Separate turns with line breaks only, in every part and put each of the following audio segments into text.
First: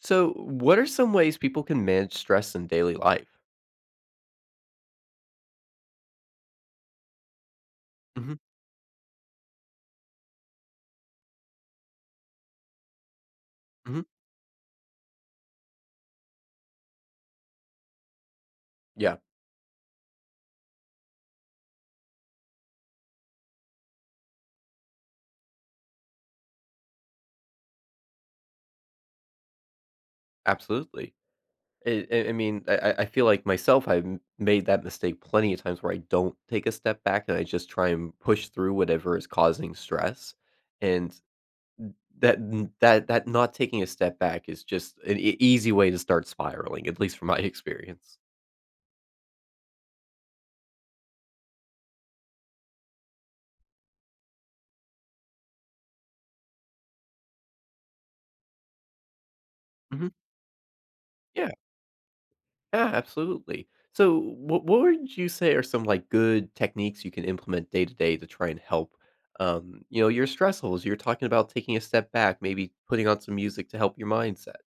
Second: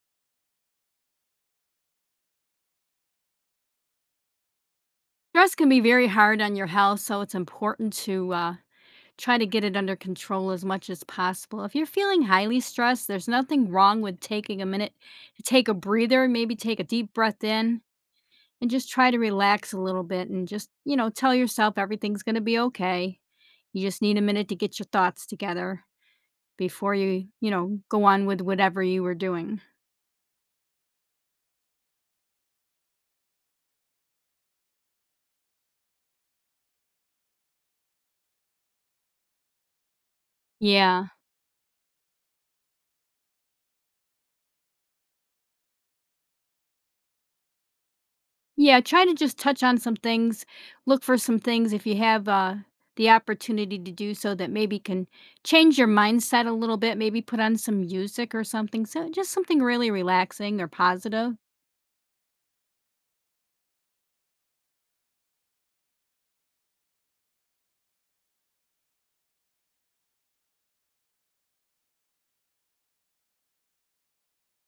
So, what are some ways people can manage stress in daily life?
Stress can be very hard on your health, so it's important to
hmm
try to get it under control as much as possible. If you're feeling highly stressed, there's nothing
hmm
wrong with taking a minute to take a breather, maybe take a deep breath in and just try
Yeah,
to relax a little bit and just, tell yourself everything's going to be okay. You just need a minute to get your thoughts together before you, go on with whatever you were doing.
absolutely. I mean, I feel like myself, I've made that mistake plenty of times where I don't take a step back and I just try and push through whatever is causing stress.
Yeah.
And that n- that that not taking a step back is just an easy way to start spiraling, at least from my experience.
Yeah, try to just touch on some things. Look for some things if you have the opportunity to do so that maybe can change your mindset a little bit. Maybe put on some music or something. So just something really
hmm
relaxing or positive.
Yeah. Yeah, absolutely. So, what would you say are some like good techniques you can implement day to day to try and help? You know, your stress levels. You're talking about taking a step back, maybe putting on some music to help your mindset.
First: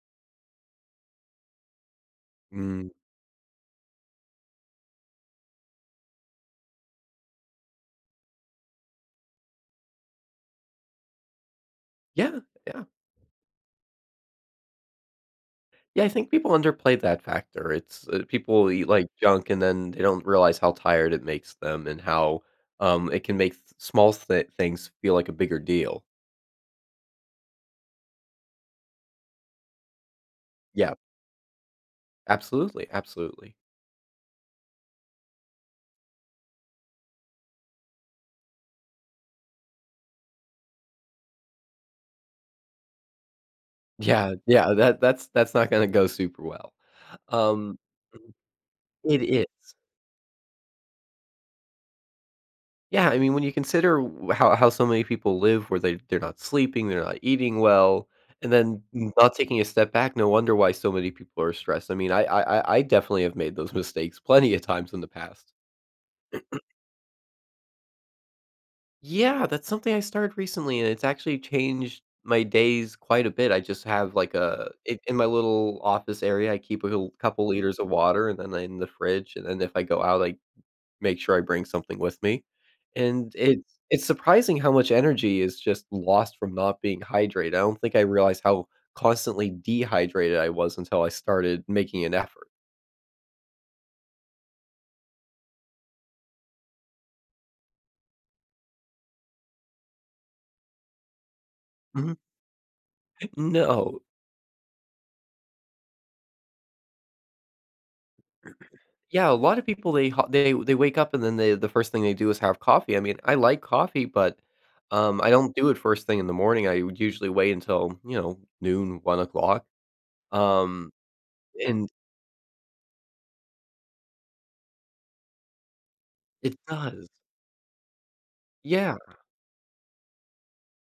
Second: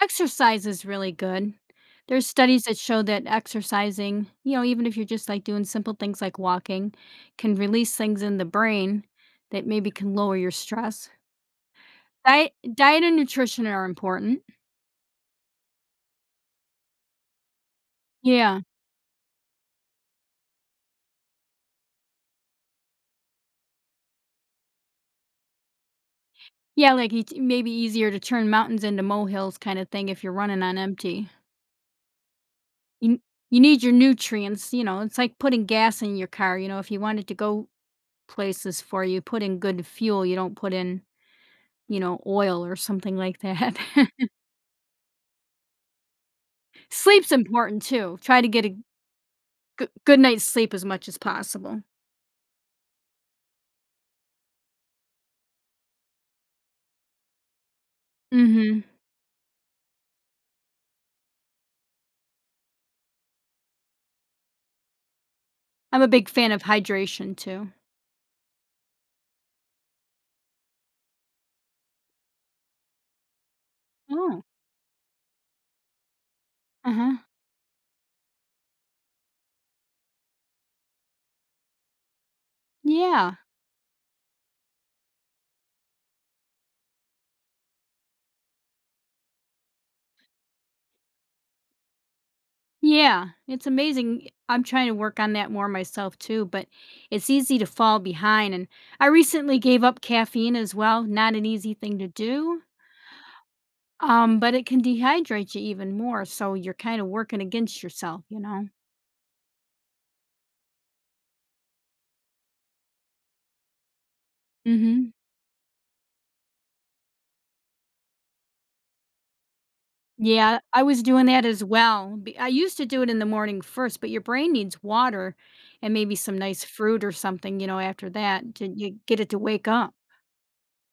Exercise is really good. There's studies that
Mm,
show that exercising, even if you're just like doing simple things like walking, can release things in the brain that maybe can lower your stress.
yeah,
Diet,
yeah,
diet and nutrition are important.
yeah. I think people underplay that factor. It's
Yeah.
people eat like junk, and then they don't realize how tired it makes them, and how it can make small things feel like a bigger deal.
Yeah, like it's maybe easier to turn mountains into molehills kind of thing if you're running on
Yeah,
empty.
absolutely,
You
absolutely.
you need your nutrients, it's like putting gas in your car, if you wanted to go places for you, put in good fuel, you don't put in, oil or something like that.
Yeah, yeah. That's not going to go super well.
Sleep's
Um,
important too. Try to get a
it is.
good night's sleep as much as possible.
Yeah, I mean, when you consider w how so many people live where they're not sleeping, they're not eating well, and
Mhm.
then not taking a step back, no wonder why so many people are stressed. I mean, I definitely have made those mistakes plenty of times in the past.
I'm a big fan of hydration too.
Yeah, that's something I started recently, and it's actually changed my days quite a bit. I just have, like,
Oh.
a in my little office area, I keep a l
Uh-huh.
couple liters of water, and then in the fridge, and then if I go out, I make sure I bring something with me. And
Yeah.
it's surprising how much energy is just lost from not being hydrated. I don't think I realized how constantly dehydrated I was until I started making an effort.
Yeah, it's amazing. I'm trying to work on that more myself too, but it's easy to fall behind. And I recently gave up caffeine as well. Not an easy thing to
Mhm.
do,
No.
but it can dehydrate you even more. So you're kind of working against yourself, you know?
Yeah, a lot of people they ho they wake up and then the first thing they do is have coffee. I mean, I like coffee, but,
Hmm.
I don't do it first thing in the morning. I would usually wait until, you know, noon, 1 o'clock.
Yeah, I
Um,
was doing that as
and
well. I used to do it in the morning first, but your brain needs water and maybe some
it
nice fruit
does.
or something, after that to
Yeah.
you get it to wake up.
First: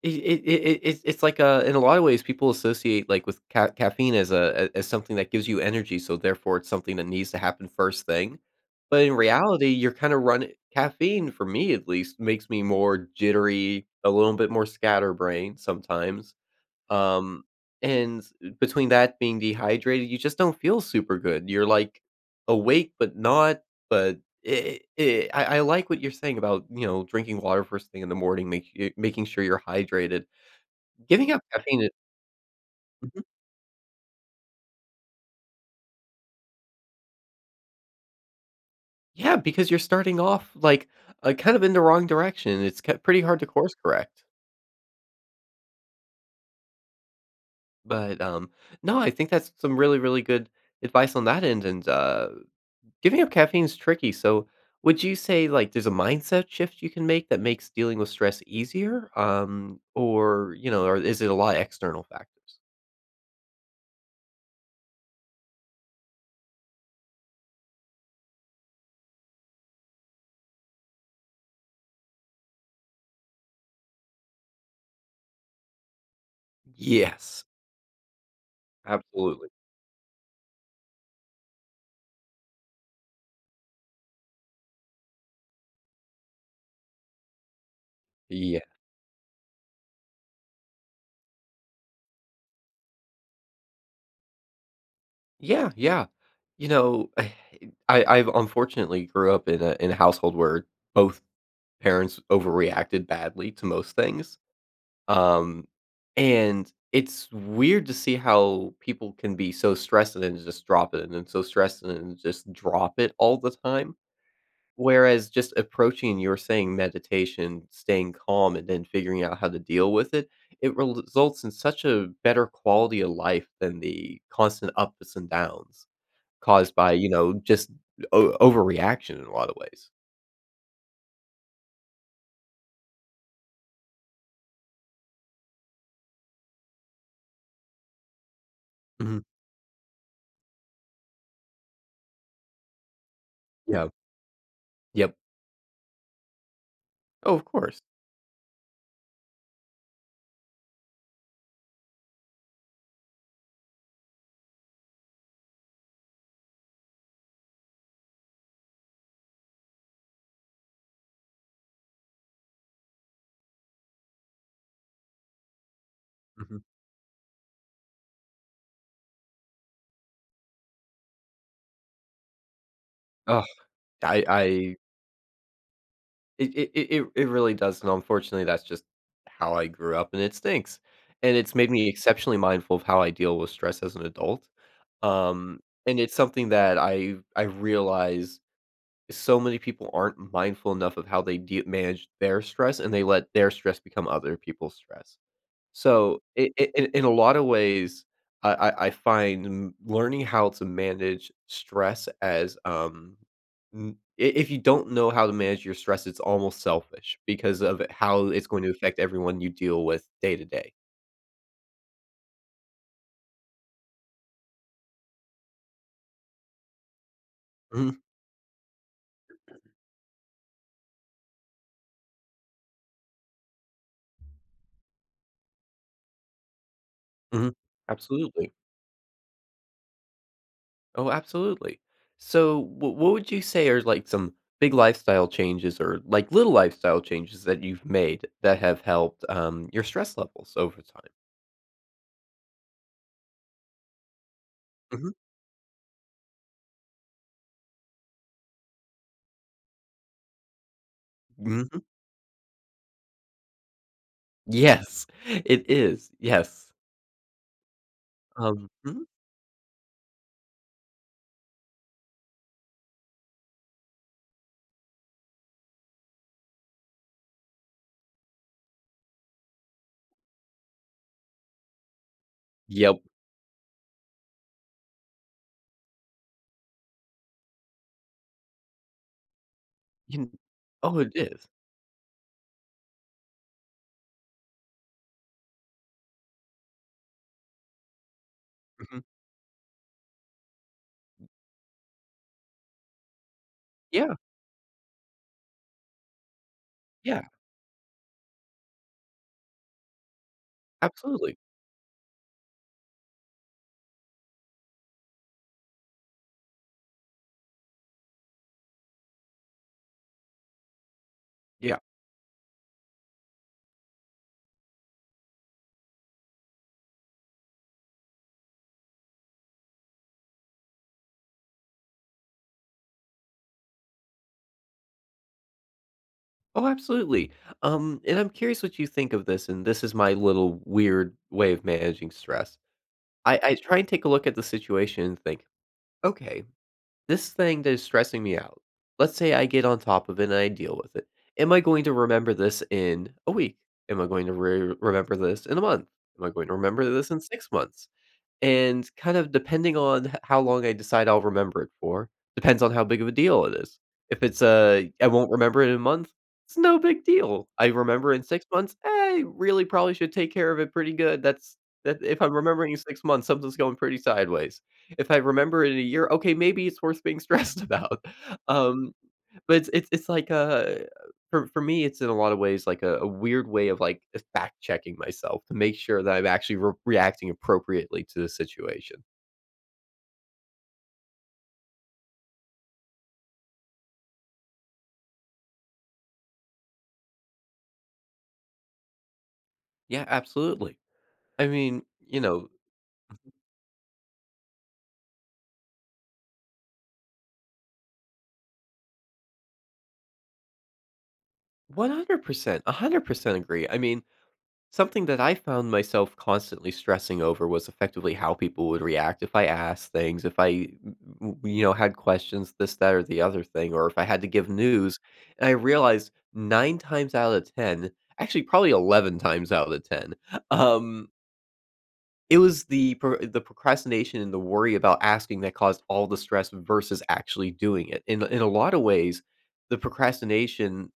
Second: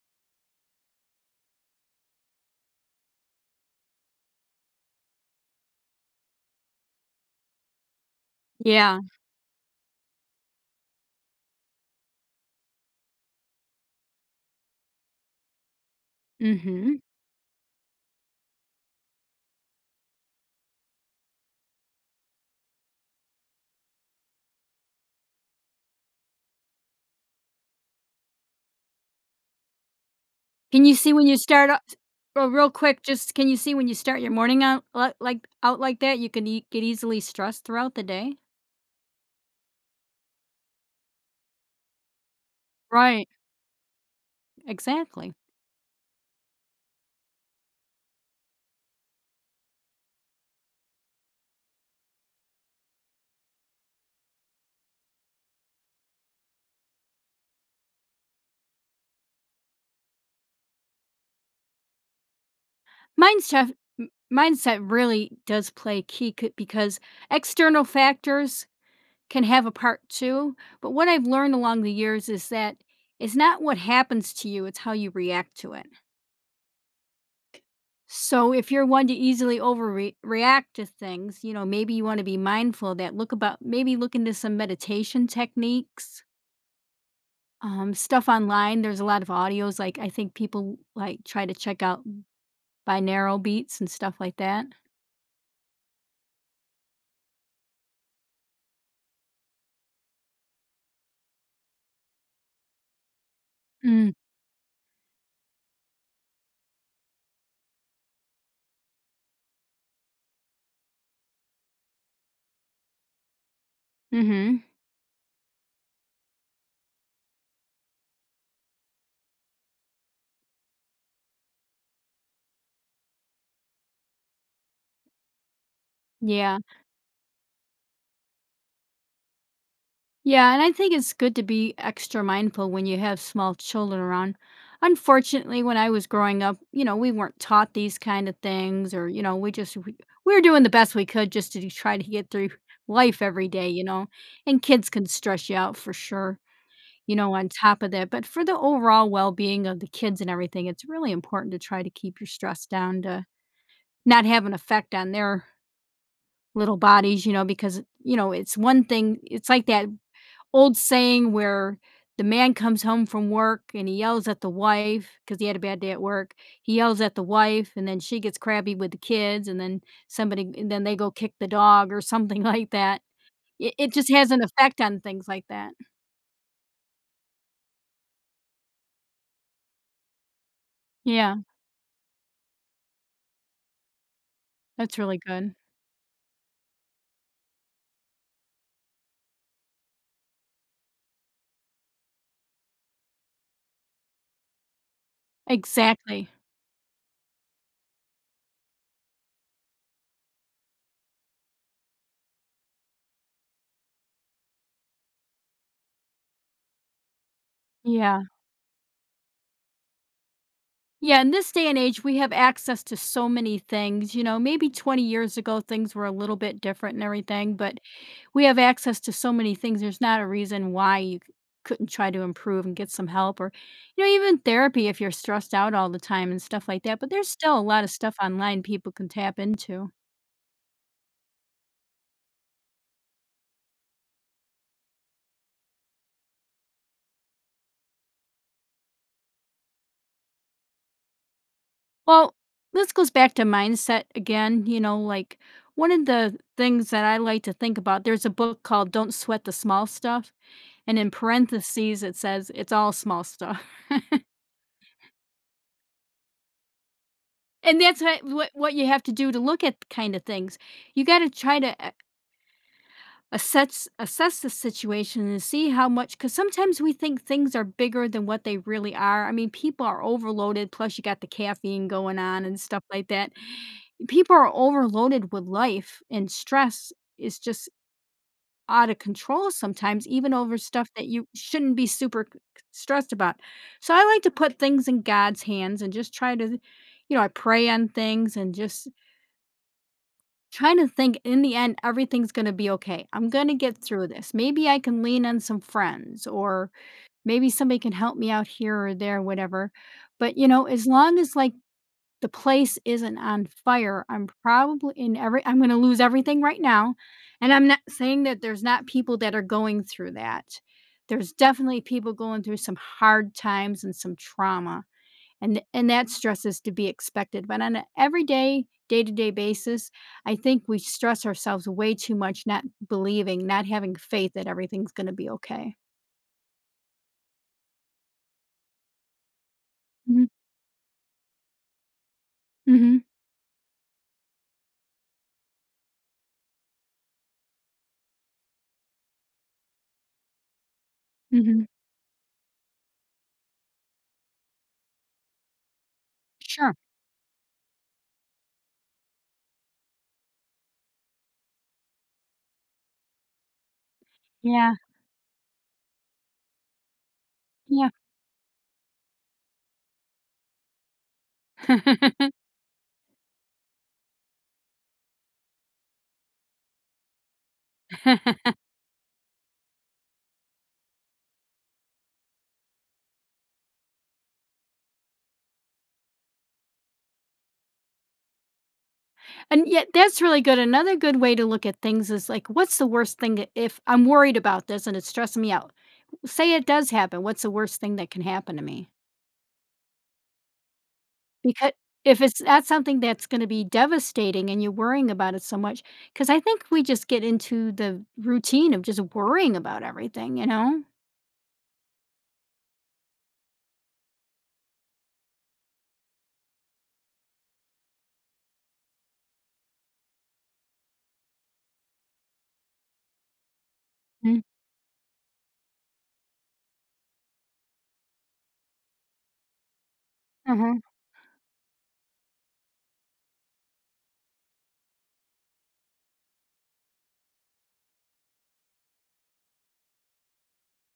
It's like, in a lot of ways, people associate, like, with ca caffeine as a as something that gives you energy, so therefore it's something that needs to happen first thing.
Yeah.
But in reality, you're kinda runni caffeine, for me at least, makes me more jittery, a little bit more scatterbrained sometimes,
Hmm.
um, and between that being dehydrated, you just don't feel super good. You're like awake, but not. But it, I like what you're saying about drinking water first thing in the morning, making sure you're hydrated.
Can you see when
Giving
you
up
start o
caffeine, it-
Well, real quick,
Mhm.
just can you see when you start your morning out li like out like that, you can ea get easily stressed throughout the day?
Yeah, because you're starting off like kind of in the wrong direction. It's pretty
Right,
hard to course correct.
exactly.
But no, I think that's some really really good advice on that end, and giving up caffeine is tricky, so would you say, like, there's a mindset shift you can make that makes dealing with stress easier? Or, you know, or is it a lot of external factors?
Mindset mindset really does play key c because external factors can have a part too, but what I've learned along the years is that it's not what happens to you, it's how you react to it.
Yes,
So if you're one to
absolutely.
easily overreact to things, maybe you want to be mindful of that look about maybe look into some meditation techniques. Stuff
Yeah.
online. There's a lot of audios. Like I think people like try to check out binaural beats and stuff like that.
Yeah, yeah. You know, I've unfortunately grew up in a household where both parents overreacted badly to most
Mm.
things. Um, and it's weird to see how people can be so stressed and then just drop it, and then so stressed and then just drop it all the time.
Mm-hmm.
Whereas just approaching, you're saying meditation, staying calm, and then figuring out how to deal with it, it results in such a better quality of life than the constant ups and downs
Yeah.
caused by, you know, just overreaction in a lot of ways.
Yeah, and I think it's good to be extra mindful when you have small children around. Unfortunately, when I was growing up, we weren't taught these kind of things, or you
Mhm.
know, we just we were doing the best we could just to try to get through life every day, you
Yeah.
know. And kids can
Yep.
stress you out for sure.
Oh, of
On
course.
top of that, but for the overall well-being of the kids and everything, it's really important to try to keep your stress down to not have an effect on their little bodies, because you know it's one thing. It's like that old saying where the man comes home from work and he yells at the wife because he had a bad day at work.
Mhm.
He yells at the wife, and then she gets crabby with the kids, and and then they go kick the dog or something like that.
Ugh,
It just has an
I
effect on things like that.
It really does, and unfortunately, that's just how I grew up, and it stinks,
Yeah,
and it's made me exceptionally mindful of how I deal with stress as an adult,
that's really good.
um, and it's something that I realize so many people aren't mindful enough of how they de manage their stress, and they let their stress become other people's stress. So,
Exactly.
I in a lot of ways, I find m learning how to manage stress as, n I if you don't know how to manage your stress, it's almost selfish because of
Yeah.
how it's going to affect everyone you deal with day to day.
Yeah. In this day and age, we have access to so many things. Maybe 20 years ago, things were a little bit different and everything, but
Mhm,
we have access to so many things. There's not a reason why you couldn't try to improve and get some help or, even therapy if you're stressed out all the time and stuff like that. But there's
mhm,
still a lot of stuff
absolutely.
online people can tap into.
Oh, absolutely. So, what would you say are, like, some big lifestyle changes or, like, little lifestyle changes that you've made that have helped, your stress levels over time?
Well, this goes back to mindset again,
Mhm,
like one of the things that I like to think about, there's a book called Don't Sweat the Small Stuff. And in
mhm.
parentheses, it says it's all small stuff.
Yes, it is, yes.
And that's what, what what you have
Mhm,
to do to look at kind of things. You got to try to assess the situation and see how much because sometimes we think things are bigger than what they really are. I mean, people are overloaded, plus you got the caffeine going on and stuff
yep.
like that. People are overloaded with life, and stress is just out of control sometimes,
You
even
kn-
over stuff
Oh,
that
it
you
is.
shouldn't be super stressed about. So I like to put things in God's hands and just try to. I pray on things, and just
Mhm.
trying to think, in the end, everything's gonna be okay. I'm gonna get through
Yeah,
this. Maybe I can lean on some friends, or
yeah,
maybe somebody can help me out here or there, whatever. But, as long as
absolutely.
like the place isn't on fire, I'm probably in every I'm gonna lose everything right now. And I'm not saying that there's not people that are going through that. There's
Yeah.
definitely people going through some hard times and some trauma. And that stress is to be expected, but on a everyday, day-to-day basis, I think we stress ourselves way too much, not believing, not having faith that everything's gonna be okay.
Oh, absolutely. And I'm curious what you think of this, and this is my
Mhm,
little weird way of managing stress.
mhm,
I try and take a look at the situation and think, "Okay, this thing that is stressing me out, let's say I get on top of it and I deal with it. Am I
mhm.
going to remember this in a week? Am I going to re remember this in a month? Am I going to
Sure.
remember this in 6 months? And kind of depending on h how long I decide I'll remember it for, depends on how big of a deal it is. If it's
Yeah,
a I won't remember it in a month, it's no big deal. I
yeah.
remember in 6 months, I really probably should take care of it pretty good." That's that If I'm remembering in 6 months, something's going pretty sideways. If I remember it in a year, okay, maybe it's worth being stressed about. Um, but it's like, for me, it's in a lot of ways like a weird way of, like, fact checking myself to make sure that I'm actually re reacting appropriately to the situation.
And yet that's really good. Another good way to look at things is, like, what's the worst thing that if I'm worried about this and it's stressing me out, say it does happen, what's the worst thing that can happen to me?
Yeah, absolutely. I
Because
mean,
if
you
it's
know,
that's something that's gonna be devastating and you're worrying about it so much, because I think we just get into the routine of just worrying about everything, you know?
100%, 100% agree. I mean, something that I found myself constantly stressing over was effectively how people would react if I asked things, if I, m- m- you know, had questions, this, that, or the other thing, or if I had to
Mm,
give news. And I realized nine times out of 10, actually, probably 11 times out of 10,
mhm.
um, it was the procrastination and the worry about asking that caused all the stress versus actually doing it. In a lot of ways, the procrastination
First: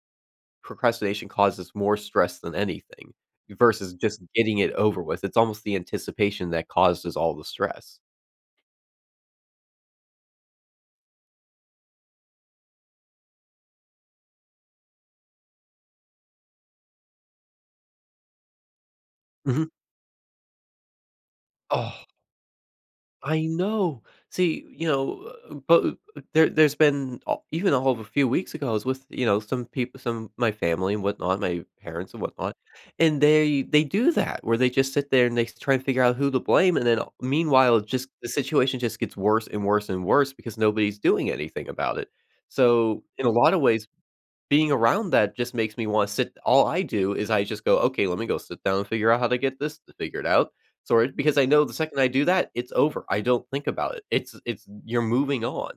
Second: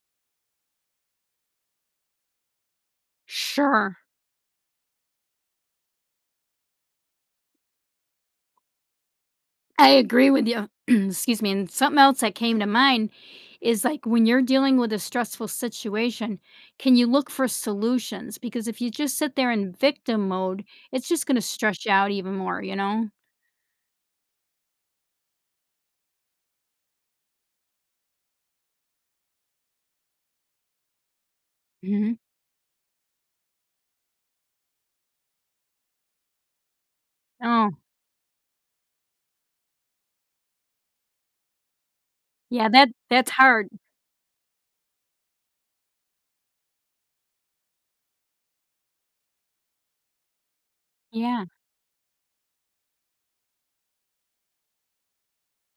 procrastination causes more stress than anything versus
Sure.
just getting it over with. It's almost the anticipation that causes all the stress.
I agree with you. Excuse me, and something else that came to mind is, like, when you're dealing with a stressful situation, can you look for solutions? Because if you just sit there
Mhm.
in victim mode, it's just gonna stress you
Oh,
out even more, you know?
I know. See, you know, but there there's been a even all of a few weeks ago, I was with, you know, some my family and whatnot, my parents
Mhm.
and whatnot, and they do that where they just sit there and they try and figure out who to blame, and then
Oh,
meanwhile, just the situation just gets worse and worse and worse because nobody's doing anything about it.
yeah, that
So, in a
that's
lot of
hard.
ways being around that just makes me wanna sit all I do is I just go, "Okay, let me go sit down and figure out how to get this figured out." sort Because
Yeah.
I know the second I do that, it's over, I don't think about it. It's you're moving on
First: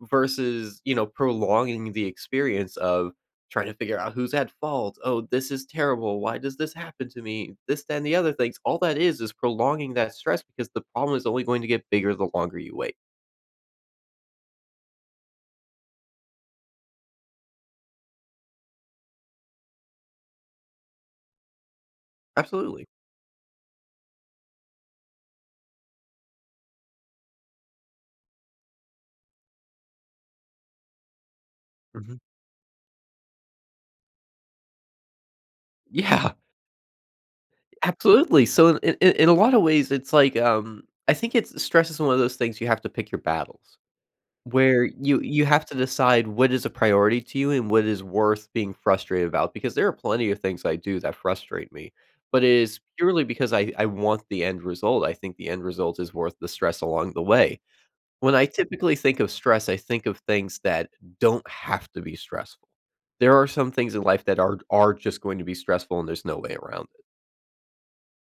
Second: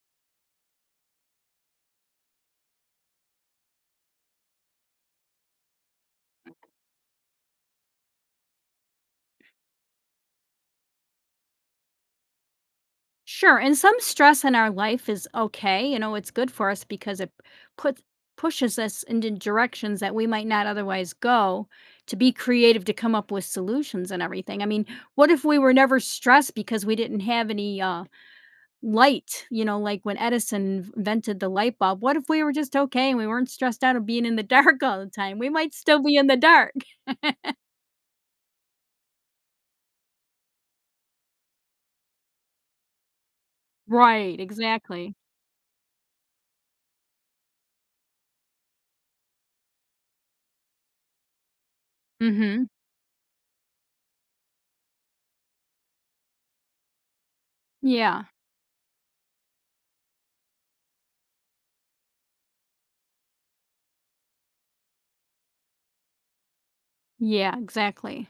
versus, you know, prolonging the experience of trying to figure out who's at fault, "Oh, this is terrible. Why does this happen to me?" This, that, and the other things. All that is prolonging that stress because the problem is only going to get bigger the longer you wait.
Sure, and some stress in our life is okay. You know, it's good for us because it puts pushes us into directions that we might not otherwise go to be creative,
Absolutely.
to come up with solutions and everything. I mean, what if we were never stressed because we didn't have any light, like when Edison invented the light bulb? What
Mhm.
if we were just okay and we weren't stressed out of being in the dark all the time? We might still be in
Yeah.
the dark.
Absolutely. So in a lot of ways, it's like, I think it's stress is one of those things you have to pick your battles,
Right,
where
exactly.
you have to decide what is a priority to you and what is worth being frustrated about, because there are plenty of things I do that frustrate me, but it
Mhm.
is purely because I want the end result. I think the end result is worth the stress along the way.
Yeah.
When I typically think of stress, I think of things that don't have to be stressful. There are some things in life that are just going to be stressful and there's no way around it.
Yeah, exactly.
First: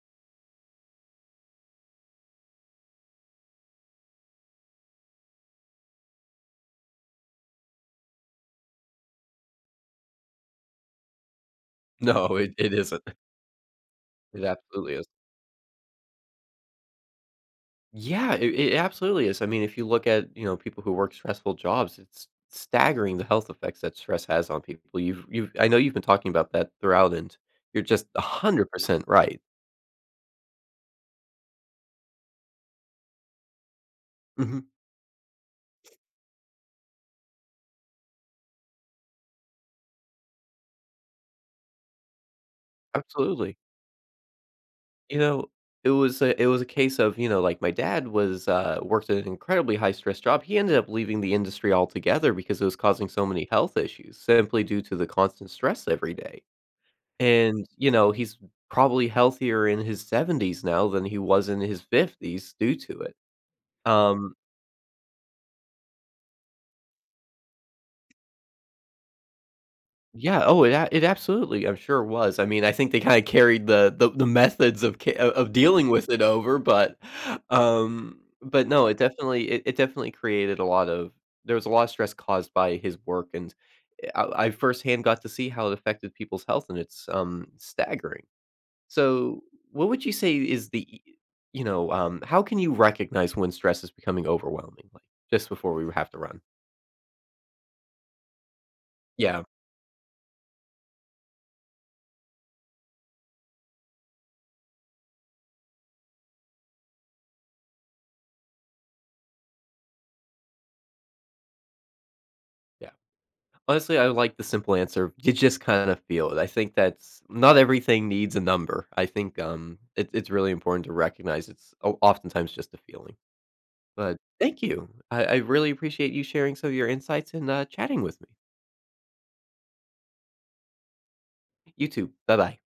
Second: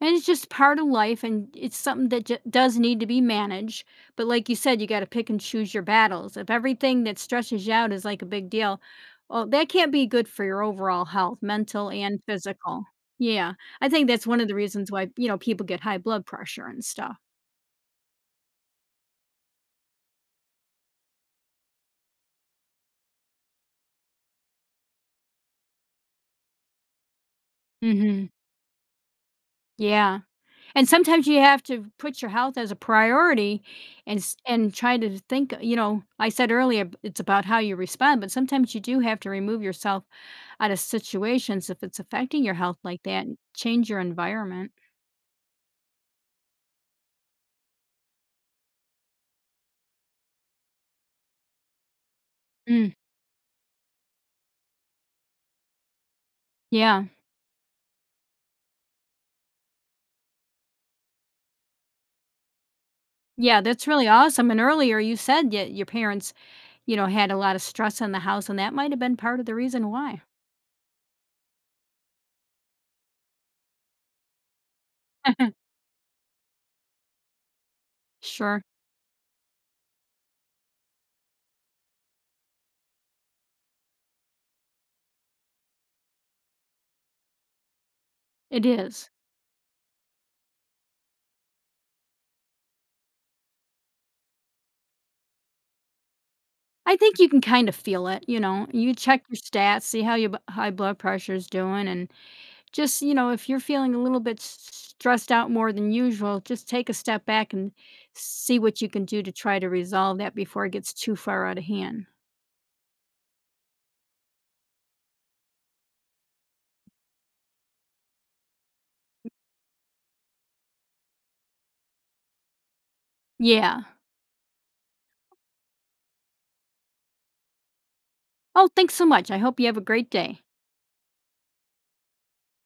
And it's just part of life, and it's something that does need to be managed. But like you said, you got to pick and choose your battles. If everything that stresses you out is like a big deal, well, that can't be good for your overall health, mental and
No, it
physical.
isn't.
Yeah, I think that's one
It
of the reasons
absolutely is.
why people get high blood pressure and stuff.
Yeah, it absolutely is. I mean, if you look at, you know, people who work stressful jobs, it's staggering the health effects that stress has on people. You've I know you've been talking about that throughout, and you're just
Hmm.
100% right.
Yeah, and sometimes you have to put your health as a priority, and s-
Mhm.
and try to think. I said earlier it's about how you respond, but sometimes you do have to remove yourself out of situations if it's affecting your health like that.
Absolutely.
Change your environment.
You know, it was a case of, you know, like, my dad was, worked at an incredibly high-stress job. He ended up leaving the industry altogether because it was
Mm,
causing so many health issues simply due to the constant stress every day.
yeah.
And, you know, he's probably healthier in his 70s now than he was in his 50s due to it.
Yeah, that's really
Um,
awesome, and earlier you said that your parents, had a lot of stress in the house, and that might have been part of the reason why.
yeah, it absolutely, I'm sure was. I mean, I think they kinda carried the methods of ca o of dealing with it over,
Sure,
but no, it definitely created a lot of stress caused by his work, and I firsthand got to see how it affected people's health, and it's, staggering.
it is.
So, what would you say is you know, how can you recognize when stress is becoming overwhelming? Like just before we have to run.
I think you can kind of feel it, you check your
Yeah,
stats, see how your b high blood pressure is doing, and just, if you're feeling a little bit s stressed out more than usual, just take a step back and see what you can do to try to resolve that before it gets too far out of hand.
yeah. Honestly, I like the simple answer. You just kind of feel it. I think that's not everything needs a number. I think it's really important to recognize it's oftentimes just a feeling.
Yeah.
But thank you. I really appreciate you sharing some of your insights and chatting with me.
Oh, thanks so much. I hope you have a great day.
You too. Bye bye.